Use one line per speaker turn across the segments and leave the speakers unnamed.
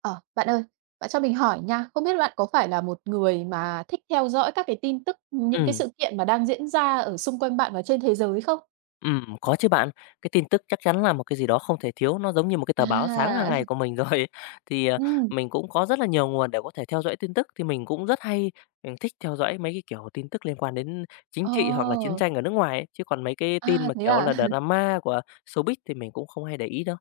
Ờ, Bạn ơi, bạn cho mình hỏi nha, không biết bạn có phải là một người mà thích theo dõi các cái tin tức, những cái
Ừm,
sự kiện mà đang diễn ra ở xung quanh bạn và trên thế giới không?
có chứ bạn. Cái tin tức chắc chắn là một cái gì đó không thể thiếu, nó giống như một cái tờ báo sáng hàng
À,
ngày của mình rồi. Thì, ờ,
ừm,
mình cũng có rất là nhiều nguồn để có thể theo dõi tin tức, thì mình cũng rất hay, thích theo dõi mấy cái, kiểu, tin tức liên quan đến chính trị hoặc là chiến
ờ,
tranh ở nước ngoài ấy, chứ còn mấy cái tin
à,
mà,
thế
kiểu
à?
là, drama của showbiz thì mình cũng không hay để ý đâu.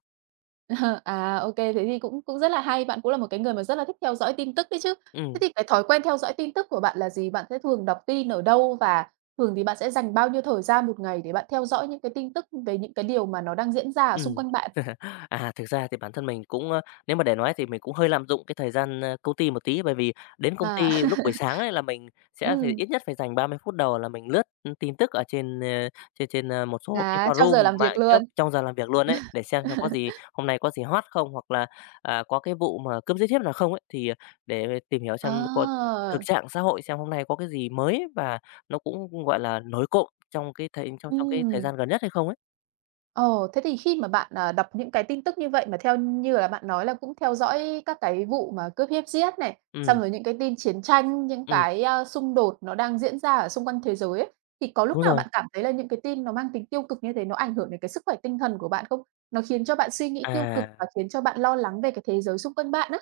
À, ok, thế thì cũng cũng rất là hay, bạn cũng là một cái người mà rất là thích theo dõi tin tức đấy chứ. Thế
Ừm.
thì cái thói quen theo dõi tin tức của bạn là gì? Bạn sẽ thường đọc tin ở đâu và thường thì bạn sẽ dành bao nhiêu thời gian một ngày để bạn theo dõi những cái tin tức về những cái điều mà nó đang diễn ra ở xung
Ừm.
quanh bạn?
Thực ra thì bản thân mình cũng, nếu mà để nói thì mình cũng hơi lạm dụng cái thời gian, công ty một tí, bởi vì đến công
À,
ty lúc buổi sáng ấy là mình sẽ phải
ừm,
ít nhất phải dành 30 phút đầu là mình lướt tin tức ở trên, ơ, trên trên, ơ, một số cái
à, trong
forum
giờ làm
mạng
việc luôn.
trước trong giờ làm việc luôn ấy, để xem có gì hôm nay có gì hot không, hoặc là, à, có cái vụ mà cướp giết hiếp nào không ấy, thì để tìm hiểu
À,
xem có thực trạng xã hội xem hôm nay có cái gì mới và nó cũng, gọi là, nổi cộm trong cái thời trong trong cái thời
ừm.
gian gần nhất hay không ấy.
Ồ, thế thì khi mà bạn, đọc những cái tin tức như vậy mà theo như là bạn nói là cũng theo dõi các cái vụ mà cướp hiếp giết này,
Ừ,
xong rồi những cái tin chiến tranh, những
ừm,
cái, xung đột nó đang diễn ra ở xung quanh thế giới ấy, thì có lúc
đúng
nào
rồi.
bạn cảm thấy là những cái tin nó mang tính tiêu cực như thế nó ảnh hưởng đến cái sức khỏe tinh thần của bạn không? Nó khiến cho bạn suy nghĩ tiêu cực
À,
và khiến cho bạn lo lắng về cái thế giới xung quanh bạn á?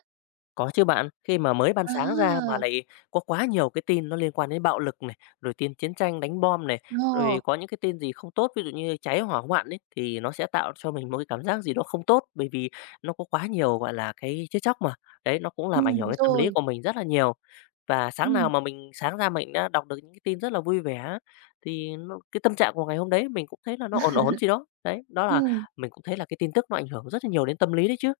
có chứ bạn. Khi mà mới ban sáng ra mà
À,
lại có quá nhiều cái tin nó liên quan đến bạo lực này, rồi tin chiến tranh đánh bom này, rồi
ờ,
có những cái tin gì không tốt, ví dụ như cháy hỏa hoạn ấy, thì nó sẽ tạo cho mình một cái cảm giác gì đó không tốt, bởi vì nó có quá nhiều, gọi là, cái chết chóc mà. Đấy, nó cũng làm ảnh hưởng
đúng
đến tâm lý
rồi.
của mình rất là nhiều. Và
Ừ,
sáng nào mà mình sáng ra mình đã đọc được những cái tin rất là vui vẻ thì nó cái tâm trạng của ngày hôm đấy mình cũng thấy là nó ổn ổn gì đó. Đấy, đó
ừ.
là mình cũng thấy là cái tin tức nó ảnh hưởng rất là nhiều đến tâm lý đấy chứ.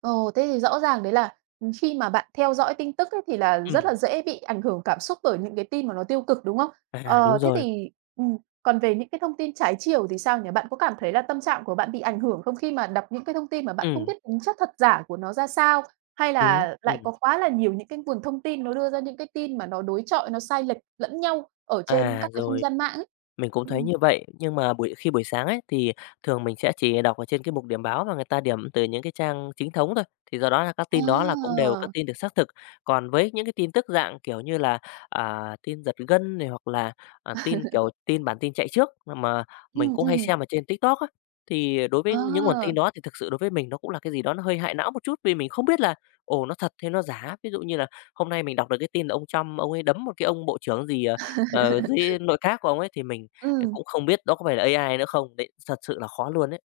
Ồ, thế thì rõ ràng đấy là, khi mà bạn theo dõi tin tức ấy thì là
Ừ,
rất là dễ bị ảnh hưởng cảm xúc bởi những cái tin mà nó tiêu cực, đúng không?
à, đúng
Ờ, thế
rồi.
thì ừm, còn về những cái thông tin trái chiều thì sao nhỉ? Bạn có cảm thấy là tâm trạng của bạn bị ảnh hưởng không khi mà đọc những cái thông tin mà bạn không
Ừm,
biết tính chất thật giả của nó ra sao? Hay
đúng,
là lại
ừm.
có quá là nhiều những cái nguồn thông tin nó đưa ra những cái tin mà nó đối chọi, nó sai lệch lẫn nhau ở trên
À,
các cái không
rồi,
gian mạng ấy?
Mình cũng thấy
Ừm.
như vậy, nhưng mà khi buổi sáng ấy, thì thường mình sẽ chỉ đọc ở trên cái mục điểm báo và người ta điểm từ những cái trang chính thống thôi, thì do đó là các tin đó là cũng
À!
đều các tin được xác thực. Còn với những cái tin tức dạng, kiểu như là, tin giật gân này hoặc là, tin, kiểu, tin bản tin chạy trước mà mình
Ừm,
cũng hay
ừm,
xem ở trên TikTok á, thì đối với những nguồn
à,
tin đó thì thực sự đối với mình nó cũng là cái gì đó nó hơi hại não một chút, vì mình không biết là, ồ, nó thật hay nó giả. Ví dụ như là hôm nay mình đọc được cái tin là ông Trump ông ấy đấm một cái ông bộ trưởng gì, dưới nội các của ông ấy thì mình thế
ừm.
cũng không biết đó có phải là AI nữa không? Đấy, thật sự là khó luôn ấy.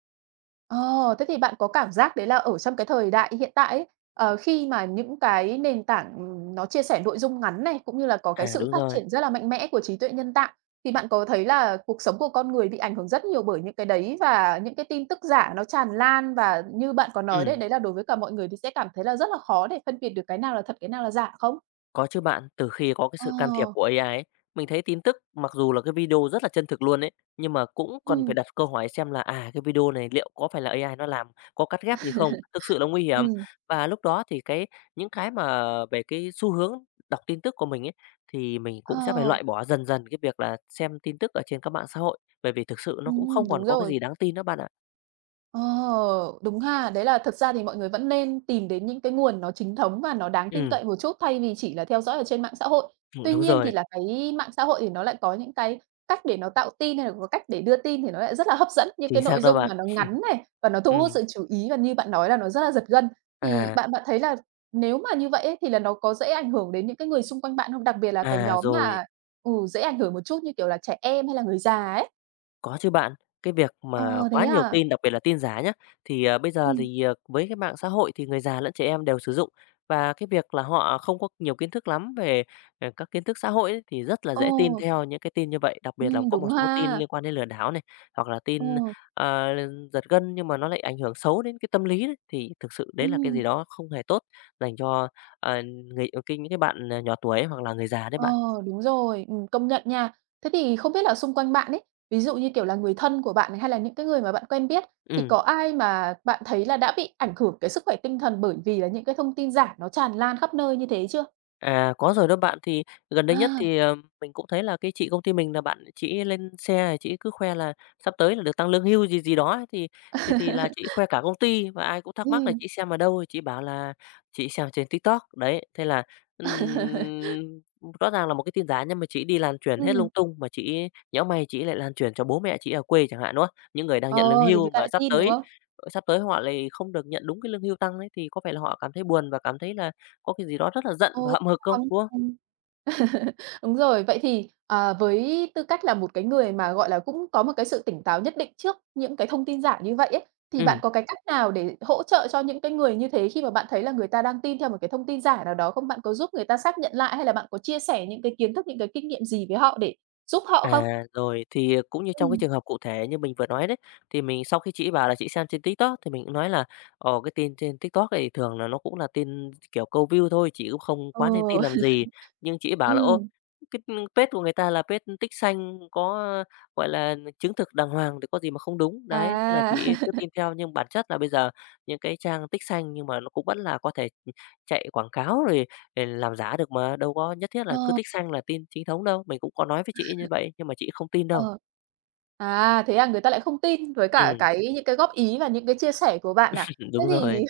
Ờ, thế thì bạn có cảm giác đấy là ở trong cái thời đại hiện tại ấy, khi mà những cái nền tảng, nó chia sẻ nội dung ngắn này, cũng như là có cái
À,
sự
đúng
phát
rồi.
triển rất là mạnh mẽ của trí tuệ nhân tạo, thì
Ừm,
bạn có thấy là cuộc sống của con người bị ảnh hưởng rất nhiều bởi những cái đấy và những cái tin tức giả nó tràn lan? Và như bạn có nói đấy, đấy là đối với cả mọi người thì sẽ cảm thấy là rất là khó để phân biệt được cái nào là thật, cái nào là giả không?
có chứ bạn. Từ khi có cái
Ờ,
sự can thiệp của AI ấy, mình thấy tin tức mặc dù là cái video rất là chân thực luôn ấy, nhưng mà cũng còn phải
ừ.
đặt câu hỏi xem là, à, cái video này liệu có phải là AI nó làm, có cắt ghép gì không? Thực sự là nguy hiểm.
Ừm.
Và lúc đó thì cái những cái mà về cái xu hướng đọc tin tức của mình ấy, thì mình cũng sẽ phải
Ờ,
loại bỏ dần dần cái việc là xem tin tức ở trên các mạng xã hội, bởi vì thực sự nó cũng không còn
đúng
có cái
rồi.
gì đáng tin nữa bạn ạ.
Ờ, đúng ha. Đấy là thật ra thì mọi người vẫn nên tìm đến những cái nguồn nó chính thống và nó đáng tin
Ừm,
cậy một chút thay vì chỉ là theo dõi ở trên mạng xã hội. Tuy
đúng
nhiên thì
rồi.
là cái mạng xã hội thì nó lại có những cái cách để nó tạo tin hay là có cách để đưa tin thì nó lại rất là hấp dẫn, những
Chính
cái
xác
nội
đó
dung
bạn.
mà nó ngắn này và nó thu hút
Ừm,
sự chú ý và như bạn nói là nó rất là giật gân. Thì
à,
bạn bạn thấy là nếu mà như vậy ấy, thì là nó có dễ ảnh hưởng đến những cái người xung quanh bạn không? Đặc biệt là cái
à,
nhóm
rồi,
mà, dễ ảnh hưởng một chút như kiểu là trẻ em hay là người già ấy.
có chứ bạn. Cái việc
Ờ,
mà
thế
quá nhiều
à?
tin, đặc biệt là tin giả nhá, bây
Ừ,
giờ thì, với cái mạng xã hội thì người già lẫn trẻ em đều sử dụng. Và cái việc là họ không có nhiều kiến thức lắm về, các kiến thức xã hội ấy, thì rất là
ờ.
dễ tin theo những cái tin như vậy, đặc biệt là có một
Đúng
số tin
ha.
liên quan đến lừa đảo này, hoặc là
Ờ,
tin, ờ, giật gân nhưng mà nó lại ảnh hưởng xấu đến cái tâm lý đấy, thì thực sự đấy là cái gì
ừm,
đó không hề tốt dành cho, ờ, người ờ, cái những cái bạn, nhỏ tuổi ấy, hoặc là người già đấy
ờ,
bạn.
đúng rồi, công nhận nha. Thế thì không biết là xung quanh bạn ấy, ví dụ như, kiểu là, người thân của bạn này hay là những cái người mà bạn quen biết, thì
Ừ.
có ai mà bạn thấy là đã bị ảnh hưởng cái sức khỏe tinh thần bởi vì là những cái thông tin giả nó tràn lan khắp nơi như thế chưa?
Có rồi đó bạn. Thì gần đây nhất
À.
thì, mình cũng thấy là cái chị công ty mình là bạn chị lên xe chị cứ khoe là sắp tới là được tăng lương hưu gì gì đó ấy, thì thì là chị khoe cả công ty và ai cũng thắc mắc là
Ừm,
chị xem ở đâu, chị bảo là chị xem trên TikTok. Đấy, thế là, ừm, rõ ràng là một cái tin giả nhưng mà chị đi lan truyền hết lung
ừm,
tung, mà chị ấy nhỡ may chị lại lan truyền cho bố mẹ chị ở quê chẳng hạn, đúng không? Những người đang
ờ,
nhận lương
thì
hưu
người ta
mà
lại
sắp
tin, đúng
tới
không?
sắp tới họ lại không được nhận đúng cái lương hưu tăng ấy, thì có vẻ là họ cảm thấy buồn và cảm thấy là có cái gì đó rất là giận
Ờ,
và hậm hực không,
sao?
đúng không?
Ừm. Đúng rồi. Vậy thì, với tư cách là một cái người mà, gọi là, cũng có một cái sự tỉnh táo nhất định trước những cái thông tin giả như vậy ấy, thì
Ừ,
bạn có cái cách nào để hỗ trợ cho những cái người như thế khi mà bạn thấy là người ta đang tin theo một cái thông tin giả nào đó không? Bạn có giúp người ta xác nhận lại hay là bạn có chia sẻ những cái kiến thức, những cái kinh nghiệm gì với họ để giúp họ
à,
không?
rồi thì cũng như trong cái
Ừm.
trường hợp cụ thể như mình vừa nói đấy, thì mình sau khi chị bảo là chị xem trên TikTok thì mình cũng nói là, cái tin trên TikTok thì thường là nó cũng là tin, kiểu, câu view thôi, chị cũng không
Ờ,
quá nên tin làm gì. Nhưng chị bảo là "Ô,
ừm,
cái page của người ta là page tích xanh có, gọi là, chứng thực đàng hoàng thì có gì mà không đúng." Đấy, thế là
à,
chị cứ tin theo nhưng bản chất là bây giờ những cái trang tích xanh nhưng mà nó cũng vẫn là có thể chạy quảng cáo rồi ê, làm giả được mà, đâu có nhất thiết là cứ
ờ,
tích xăng là tin chính thống đâu. Mình cũng có nói với chị như vậy, nhưng mà chị không tin đâu.
ờ, à, thế à, người ta lại không tin với cả
Ừm,
cái những cái góp ý và những cái chia sẻ của bạn à? Thế
đúng rồi.
thì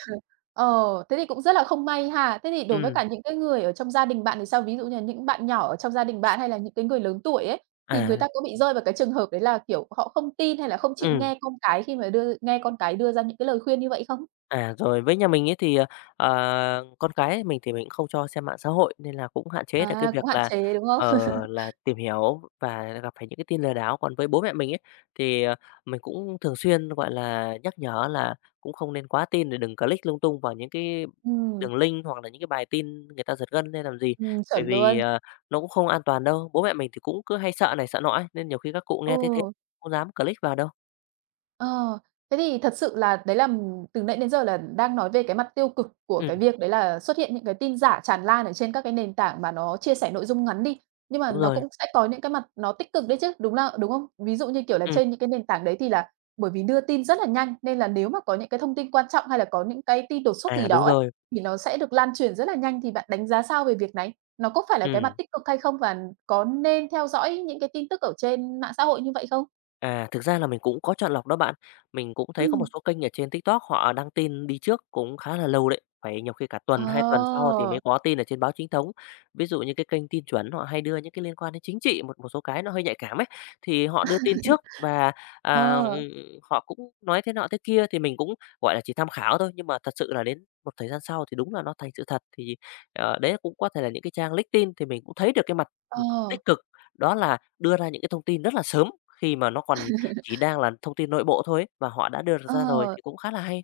ờ, thế thì cũng rất là không may ha. Thế thì đối với
Ừm,
cả những cái người ở trong gia đình bạn thì sao? Ví dụ như là những bạn nhỏ ở trong gia đình bạn hay là những cái người lớn tuổi ấy, thì người
à,
ta có bị rơi vào cái trường hợp đấy là, kiểu, họ không tin hay là không chịu
ừ
nghe con cái khi mà đưa nghe con cái đưa ra những cái lời khuyên như vậy không?
À, rồi với nhà mình ấy thì, con cái mình thì mình cũng không cho xem mạng xã hội nên là cũng hạn chế được cái
À, cũng
việc
hạn
là,
chế, đúng không?
ờ, là tìm hiểu và gặp phải những cái tin lừa đảo. Còn với bố mẹ mình ấy, thì, mình cũng thường xuyên, gọi là, nhắc nhở là cũng không nên quá tin để đừng click lung tung vào những cái
Ừm,
đường link hoặc là những cái bài tin người ta giật gân lên làm gì. Bởi
chuẩn
vì,
luôn.
nó cũng không an toàn đâu. Bố mẹ mình thì cũng cứ hay sợ này sợ nọ ấy, nên nhiều khi các cụ nghe thế thế
Ừ.
không dám click vào đâu.
Ờ, thế thì thật sự là đấy là, từ nãy đến giờ là đang nói về cái mặt tiêu cực của cái
Ừm,
việc đấy là xuất hiện những cái tin giả tràn lan ở trên các cái nền tảng mà nó chia sẻ nội dung ngắn đi, nhưng mà
đúng
nó
rồi.
cũng sẽ có những cái mặt nó tích cực đấy chứ, đúng là đúng không? Ví dụ như, kiểu là,
Ừm,
trên những cái nền tảng đấy thì là bởi vì đưa tin rất là nhanh, nên là nếu mà có những cái thông tin quan trọng hay là có những cái tin đột xuất
à,
gì đó
đúng
ấy,
rồi.
thì nó sẽ được lan truyền rất là nhanh, thì bạn đánh giá sao về việc này? Nó có phải là cái
Ừm.
mặt tích cực hay không? Và có nên theo dõi những cái tin tức ở trên mạng xã hội như vậy không?
À, thực ra là mình cũng có chọn lọc đó bạn. Mình cũng thấy có một
Ừ.
số kênh ở trên TikTok họ đăng tin đi trước cũng khá là lâu đấy, phải nhiều khi cả
Ờ.
tuần, 2 tuần sau thì mới có tin ở trên báo chính thống. Ví dụ như cái kênh Tin Chuẩn họ hay đưa những cái liên quan đến chính trị, một một số cái nó hơi nhạy cảm ấy, thì họ đưa tin trước và, à,
Ờ,
ừm, họ cũng nói thế nọ thế kia thì mình cũng, gọi là, chỉ tham khảo thôi, nhưng mà thật sự là đến một thời gian sau thì đúng là nó thành sự thật. Thì, đấy cũng có thể là những cái trang leak tin thì mình cũng thấy được cái mặt, ừ, tích
ờ,
cực, đó là đưa ra những cái thông tin rất là sớm khi mà nó còn chỉ đang là thông tin nội bộ thôi ấy, và họ đã đưa được ra rồi
ờ,
thì cũng khá là hay.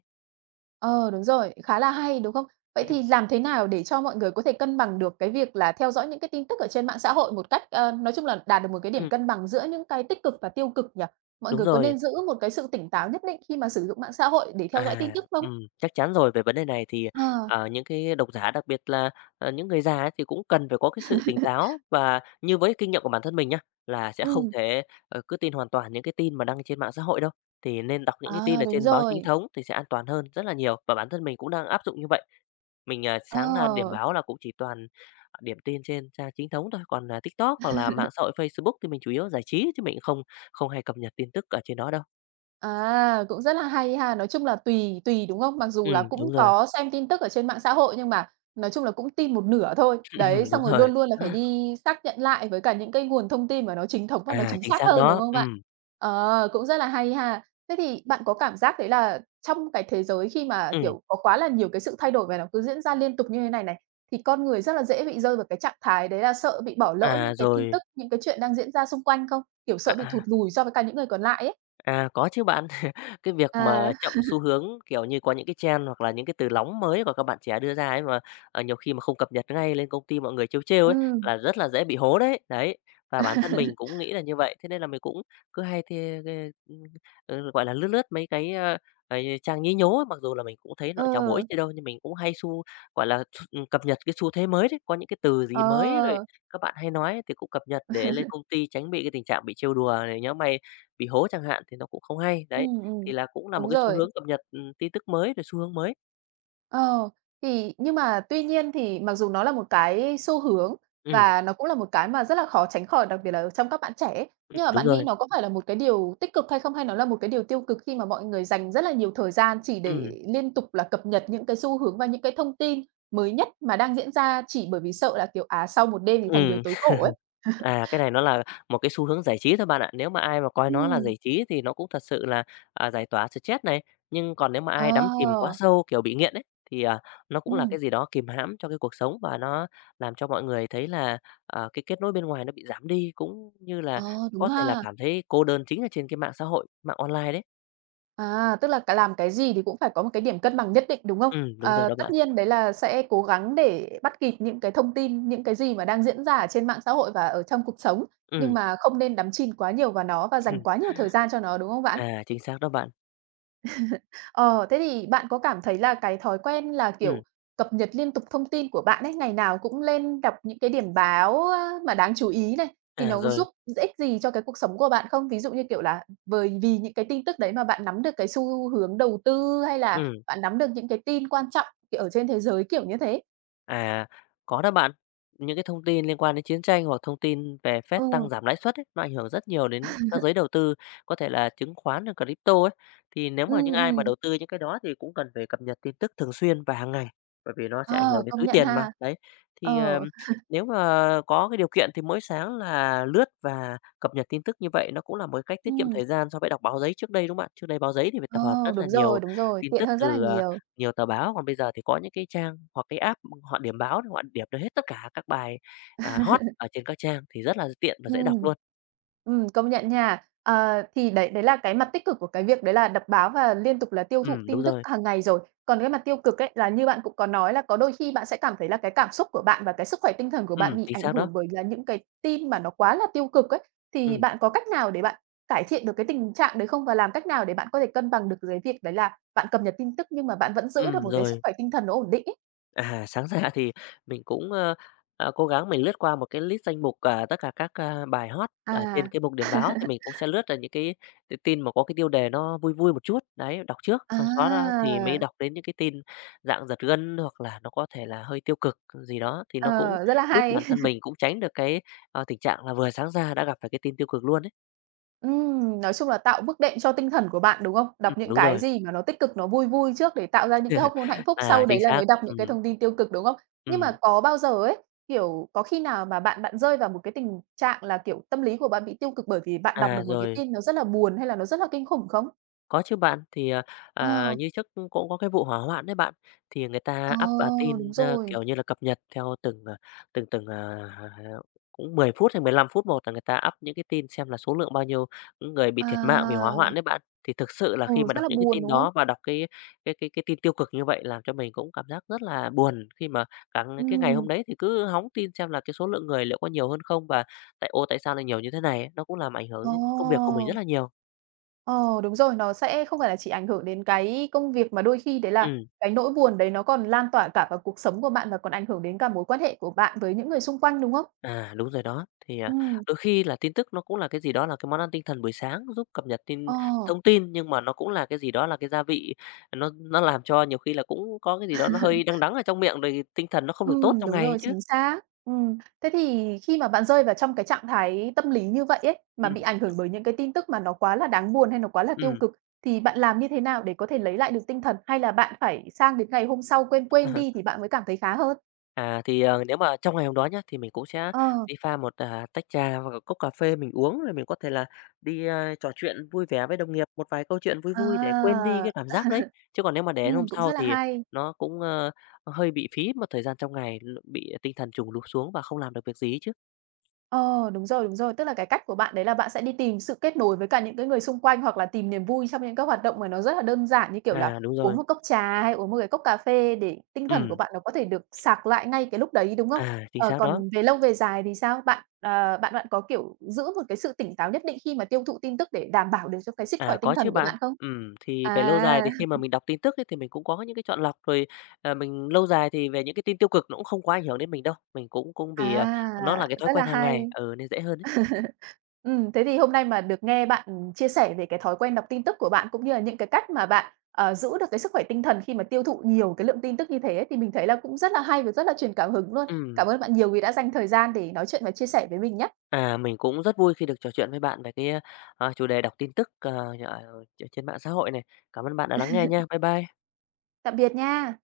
ờ, đúng rồi, khá là hay, đúng không? Vậy
Ừm,
thì làm thế nào để cho mọi người có thể cân bằng được cái việc là theo dõi những cái tin tức ở trên mạng xã hội một cách, nói chung là đạt được một cái điểm
ừm,
cân bằng giữa những cái tích cực và tiêu cực nhỉ? Mọi
đúng
người có
rồi.
nên giữ một cái sự tỉnh táo nhất định khi mà sử dụng mạng xã hội để theo dõi tin
À,
tức không?
chắc chắn rồi. Về vấn đề này thì,
Ờ,
những cái độc giả, đặc biệt là, những người già ấy thì cũng cần phải có cái sự tỉnh táo và như với kinh nghiệm của bản thân mình nhá, là sẽ không
ừ,
thể, cứ tin hoàn toàn những cái tin mà đăng trên mạng xã hội đâu, thì nên đọc những cái tin
à,
ở
đúng
trên báo chính
rồi,
thống thì sẽ an toàn hơn rất là nhiều và bản thân mình cũng đang áp dụng như vậy. Mình,
ờ.
sáng ra điểm báo là cũng chỉ toàn điểm tin trên trang chính thống thôi, còn, TikTok hoặc là mạng xã hội Facebook thì mình chủ yếu giải trí chứ mình không không hay cập nhật tin tức ở trên đó đâu.
À, cũng rất là hay ha. Nói chung là tùy tùy, đúng không? Mặc dù là
Đúng
cũng
rồi,
có xem tin tức ở trên mạng xã hội nhưng mà nói chung là cũng tin một nửa thôi. Đấy,
đúng
xong rồi
rồi.
luôn luôn là phải đi xác nhận lại với cả những cái nguồn thông tin mà nó chính thống và nó
À,
chính
chính
xác
xác
hơn, đúng
đó.
không bạn? Ờ, cũng rất là hay ha. Thế thì bạn có cảm giác đấy là trong cái thế giới khi mà,
Ừm,
kiểu, có quá là nhiều cái sự thay đổi và nó cứ diễn ra liên tục như thế này này, thì con người rất là dễ bị rơi vào cái trạng thái đấy là sợ bị bỏ lỡ
à,
những cái tin
rồi
tức, những cái chuyện đang diễn ra xung quanh không? Kiểu,
à,
sợ bị thụt
à.
lùi so với cả những người còn lại ấy.
À, có chứ bạn. Cái việc mà
À.
chậm xu hướng, kiểu như, có những cái trend hoặc là những cái từ nóng mới của các bạn trẻ đưa ra ấy mà, nhiều khi mà không cập nhật ngay lên công ty mọi người trêu trêu ấy,
Ừm,
là rất là dễ bị hố đấy. Đấy, và bản thân mình cũng nghĩ là như vậy, thế nên là mình cũng cứ hay thì gọi là, lướt lướt mấy cái, ờ, trang nhí nhố, ấy. Mặc dù là mình cũng thấy nó chả bổ
ờ,
ích gì đâu, nhưng mình cũng hay xu gọi là, x cập nhật cái xu thế mới đấy. Có những cái từ gì
ờ,
mới rồi các bạn hay nói thì cũng cập nhật để lên công ty tránh bị cái tình trạng bị trêu đùa này: "Nhớ mày bị hố chẳng hạn thì nó cũng không hay. Đấy,
ừm,
thì
ừm,
là cũng là một
đúng
cái xu
rồi.
hướng cập nhật, tin tức mới, rồi xu hướng mới.
Ờ, thì nhưng mà tuy nhiên thì mặc dù nó là một cái xu hướng
Ừm,
và nó cũng là một cái mà rất là khó tránh khỏi, đặc biệt là trong các bạn trẻ ấy, nhưng mà
đúng
bạn nghĩ
rồi.
nó có phải là một cái điều tích cực hay không? Hay nó là một cái điều tiêu cực khi mà mọi người dành rất là nhiều thời gian chỉ
Ừm,
để liên tục là cập nhật những cái xu hướng và những cái thông tin mới nhất mà đang diễn ra chỉ bởi vì sợ là, kiểu, à, sau một đêm thì thành người
ừm.
tối cổ ấy?
À, cái này nó là một cái xu hướng giải trí thôi bạn ạ. Nếu mà ai mà coi nó là
Ừm,
giải trí thì nó cũng thật sự là, giải tỏa stress này, nhưng còn nếu mà ai đắm chìm quá
ờ,
sâu, kiểu, bị nghiện ấy, thì, nó cũng là
ừm,
cái gì đó kìm hãm cho cái cuộc sống và nó làm cho mọi người thấy là, cái kết nối bên ngoài nó bị giảm đi, cũng như là
ờ, đúng
có thể là
ha.
cảm thấy cô đơn chính là trên cái mạng xã hội, mạng online đấy.
À, tức là cái làm cái gì thì cũng phải có một cái điểm cân bằng nhất định, đúng không?
Đúng rồi
Ờ,
đó
tất
bạn.
nhiên đấy là sẽ cố gắng để bắt kịp những cái thông tin, những cái gì mà đang diễn ra ở trên mạng xã hội và ở trong cuộc sống, nhưng
Ừm.
mà không nên đắm chìm quá nhiều vào nó và dành quá nhiều thời gian cho nó, đúng không bạn?
À, chính xác đó bạn.
Ờ, Thế thì bạn có cảm thấy là cái thói quen là,
ừ
kiểu, cập nhật liên tục thông tin của bạn ấy, ngày nào cũng lên đọc những cái điểm báo, mà đáng chú ý này, thì
à,
nó
rồi
giúp ích gì cho cái cuộc sống của bạn không? Ví dụ như, kiểu là, bởi vì những cái tin tức đấy mà bạn nắm được cái xu hướng đầu tư, hay là
ừ
bạn nắm được những cái tin quan trọng, kiểu, ở trên thế giới, kiểu như thế.
à, có đó bạn. Những cái thông tin liên quan đến chiến tranh hoặc thông tin về Fed tăng
Ừ,
giảm lãi suất ấy, nó ảnh hưởng rất nhiều đến các giới đầu tư, có thể là chứng khoán rồi crypto ấy. Thì nếu mà những
ừm,
ai mà
ừm,
đầu tư những cái đó thì cũng cần phải cập nhật tin tức thường xuyên và hàng ngày, bởi vì nó sẽ ảnh
ờ,
hưởng đến
công
túi
nhận
tiền mà.
ha.
Đấy, thì,
Ờ,
nếu mà có cái điều kiện thì mỗi sáng là lướt và cập nhật tin tức như vậy nó cũng là một cái cách tiết kiệm
ừm,
thời gian so với đọc báo giấy trước đây, đúng không bạn? Trước đây báo giấy thì phải
ờ,
tập hợp rất là nhiều
đúng rồi,
tin
tiện
tức
hơn rất là
từ,
nhiều.
nhiều tờ báo, còn bây giờ thì có những cái trang hoặc cái app họ điểm báo, họ điểm được hết tất cả các bài, hot ở trên các trang thì rất là tiện và dễ đọc
Ừm.
luôn.
Công nhận nha. Ờ, thì đấy đấy là cái mặt tích cực của cái việc đấy là đọc báo và liên tục là tiêu
Ừ
thụ
đúng
tin tức
rồi.
hàng ngày rồi. Còn cái mặt tiêu cực ấy, là như bạn cũng có nói là có đôi khi bạn sẽ cảm thấy là cái cảm xúc của bạn và cái sức khỏe tinh thần của bạn
Ừ
bị
chính
ảnh
xác đó.
hưởng bởi là những cái tin mà nó quá là tiêu cực ấy. Thì
Ừ
bạn có cách nào để bạn cải thiện được cái tình trạng đấy không? Và làm cách nào để bạn có thể cân bằng được cái việc đấy là bạn cập nhật tin tức nhưng mà bạn vẫn giữ được một cái sức
rồi.
khỏe tinh thần nó ổn định ấy?
À, sáng ra thì mình cũng, cố gắng mình lướt qua một cái list danh mục, tất cả các, bài hot ở trên
À,
cái mục điểm báo, thì mình cũng sẽ lướt ra những cái tin mà có cái tiêu đề nó vui vui một chút, đấy, đọc trước, xong xóa ra
à,
thì mới đọc đến những cái tin dạng giật gân hoặc là nó có thể là hơi tiêu cực gì đó, thì
ờ,
nó cũng
rất là
giúp
hay.
bản thân mình cũng tránh được cái, tình trạng là vừa sáng ra đã gặp phải cái tin tiêu cực luôn ấy.
Nói chung là tạo bước đệm cho tinh thần của bạn, đúng không? Đọc những
Đúng
cái
rồi.
gì mà nó tích cực, nó vui vui trước để tạo ra những cái hormone hạnh phúc,
À,
sau
chính
đấy là
xác.
mới đọc những
Ừm,
cái thông tin tiêu cực, đúng không? Nhưng
ừm.
mà có bao giờ ấy, kiểu, có khi nào mà bạn bạn rơi vào một cái tình trạng là, kiểu, tâm lý của bạn bị tiêu cực bởi vì bạn đọc
À,
được một cái
rồi
tin nó rất là buồn hay là nó rất là kinh khủng không?
Có chứ bạn, thì,
Ờ,
như trước cũng cũng có cái vụ hỏa hoạn đấy bạn, thì người
ờ,
ta up,
đúng
tin,
rồi.
kiểu như là, cập nhật theo từng, à, từng từng, à, cũng 10 phút hay 15 phút một là người ta up những cái tin xem là số lượng bao nhiêu người bị thiệt mạng vì hỏa hoạn
À,
đấy bạn. Thì thực sự là
ừ,
khi mà
rất
đọc
là
những cái
buồn,
tin
đúng không?
đó và đọc cái cái tin tiêu cực như vậy làm cho mình cũng cảm giác rất là buồn, khi mà cái ngày hôm
Ừm,
đấy thì cứ hóng tin xem là cái số lượng người liệu có nhiều hơn không, và tại "Ô, tại sao lại nhiều như thế này?" ấy. Nó cũng làm ảnh hưởng
ờ.
đến công việc của mình rất là nhiều.
Ờ, đúng rồi, nó sẽ không phải là chỉ ảnh hưởng đến cái công việc mà đôi khi đấy là
Ừm.
cái nỗi buồn đấy nó còn lan tỏa cả vào cuộc sống của bạn và còn ảnh hưởng đến cả mối quan hệ của bạn với những người xung quanh, đúng không?
À, đúng rồi đó. Thì,
Ừm,
đôi khi là tin tức nó cũng là cái gì đó là cái món ăn tinh thần buổi sáng giúp cập nhật tin
ờ,
thông tin, nhưng mà nó cũng là cái gì đó là cái gia vị, nó làm cho nhiều khi là cũng có cái gì đó nó hơi đắng đắng ở trong miệng rồi tinh thần nó không được tốt trong
đúng
ngày ấy
rồi,
chứ.
chính xác. Thế thì khi mà bạn rơi vào trong cái trạng thái tâm lý như vậy ấy, mà
ừ
bị ảnh hưởng bởi những cái tin tức mà nó quá là đáng buồn hay nó quá là tiêu
ừ
cực, thì bạn làm như thế nào để có thể lấy lại được tinh thần? Hay là bạn phải sang đến ngày hôm sau quên quên đi thì bạn mới cảm thấy khá hơn?
À, thì, nếu mà trong ngày hôm đó nhá, thì mình cũng sẽ
Ờ,
đi pha một, tách trà và cốc cà phê mình uống, rồi mình có thể là đi, trò chuyện vui vẻ với đồng nghiệp, một vài câu chuyện vui vui để quên
à,
đi cái cảm giác đấy. Chứ còn nếu mà để đến hôm
cũng
sau
rất là
thì
hay.
nó cũng, hơi bị phí một thời gian trong ngày, bị tinh thần trùng lụp xuống và không làm được việc gì chứ.
Ờ, đúng rồi, đúng rồi. Tức là cái cách của bạn đấy là bạn sẽ đi tìm sự kết nối với cả những cái người xung quanh hoặc là tìm niềm vui trong những các hoạt động mà nó rất là đơn giản, như kiểu là
À, đúng
uống
rồi.
một cốc trà hay uống một cái cốc cà phê để tinh thần của
Ừm,
bạn nó có thể được sạc lại ngay cái lúc đấy, đúng không?
à, chính
Ờ,
xác đó.
còn về lâu về dài thì sao? Bạn, bạn có, kiểu, giữ một cái sự tỉnh táo nhất định khi mà tiêu thụ tin tức để đảm bảo được cho cái sức
À,
khỏe tinh
có
thần
chứ
của
bạn.
bạn không?
Thì về lâu dài
À,
thì khi mà mình đọc tin tức ấy, thì mình cũng có những cái chọn lọc rồi, mình lâu dài thì về những cái tin tiêu cực nó cũng không quá ảnh hưởng đến mình đâu. Mình cũng cũng vì, nó
à,
là cái thói
rất là
quen hàng ngày,
hay.
ừ, nên dễ hơn đấy.
Thế thì hôm nay mà được nghe bạn chia sẻ về cái thói quen đọc tin tức của bạn, cũng như là những cái cách mà bạn, giữ được cái sức khỏe tinh thần khi mà tiêu thụ nhiều cái lượng tin tức như thế ấy, thì mình thấy là cũng rất là hay và rất là truyền cảm hứng luôn.
Ừm,
Cảm ơn bạn nhiều vì đã dành thời gian để nói chuyện và chia sẻ với mình nhé.
à, mình cũng rất vui khi được trò chuyện với bạn về cái, chủ đề đọc tin tức, ở trên mạng xã hội này. Cảm ơn bạn đã lắng nghe nha. Bye bye.
Tạm biệt nha.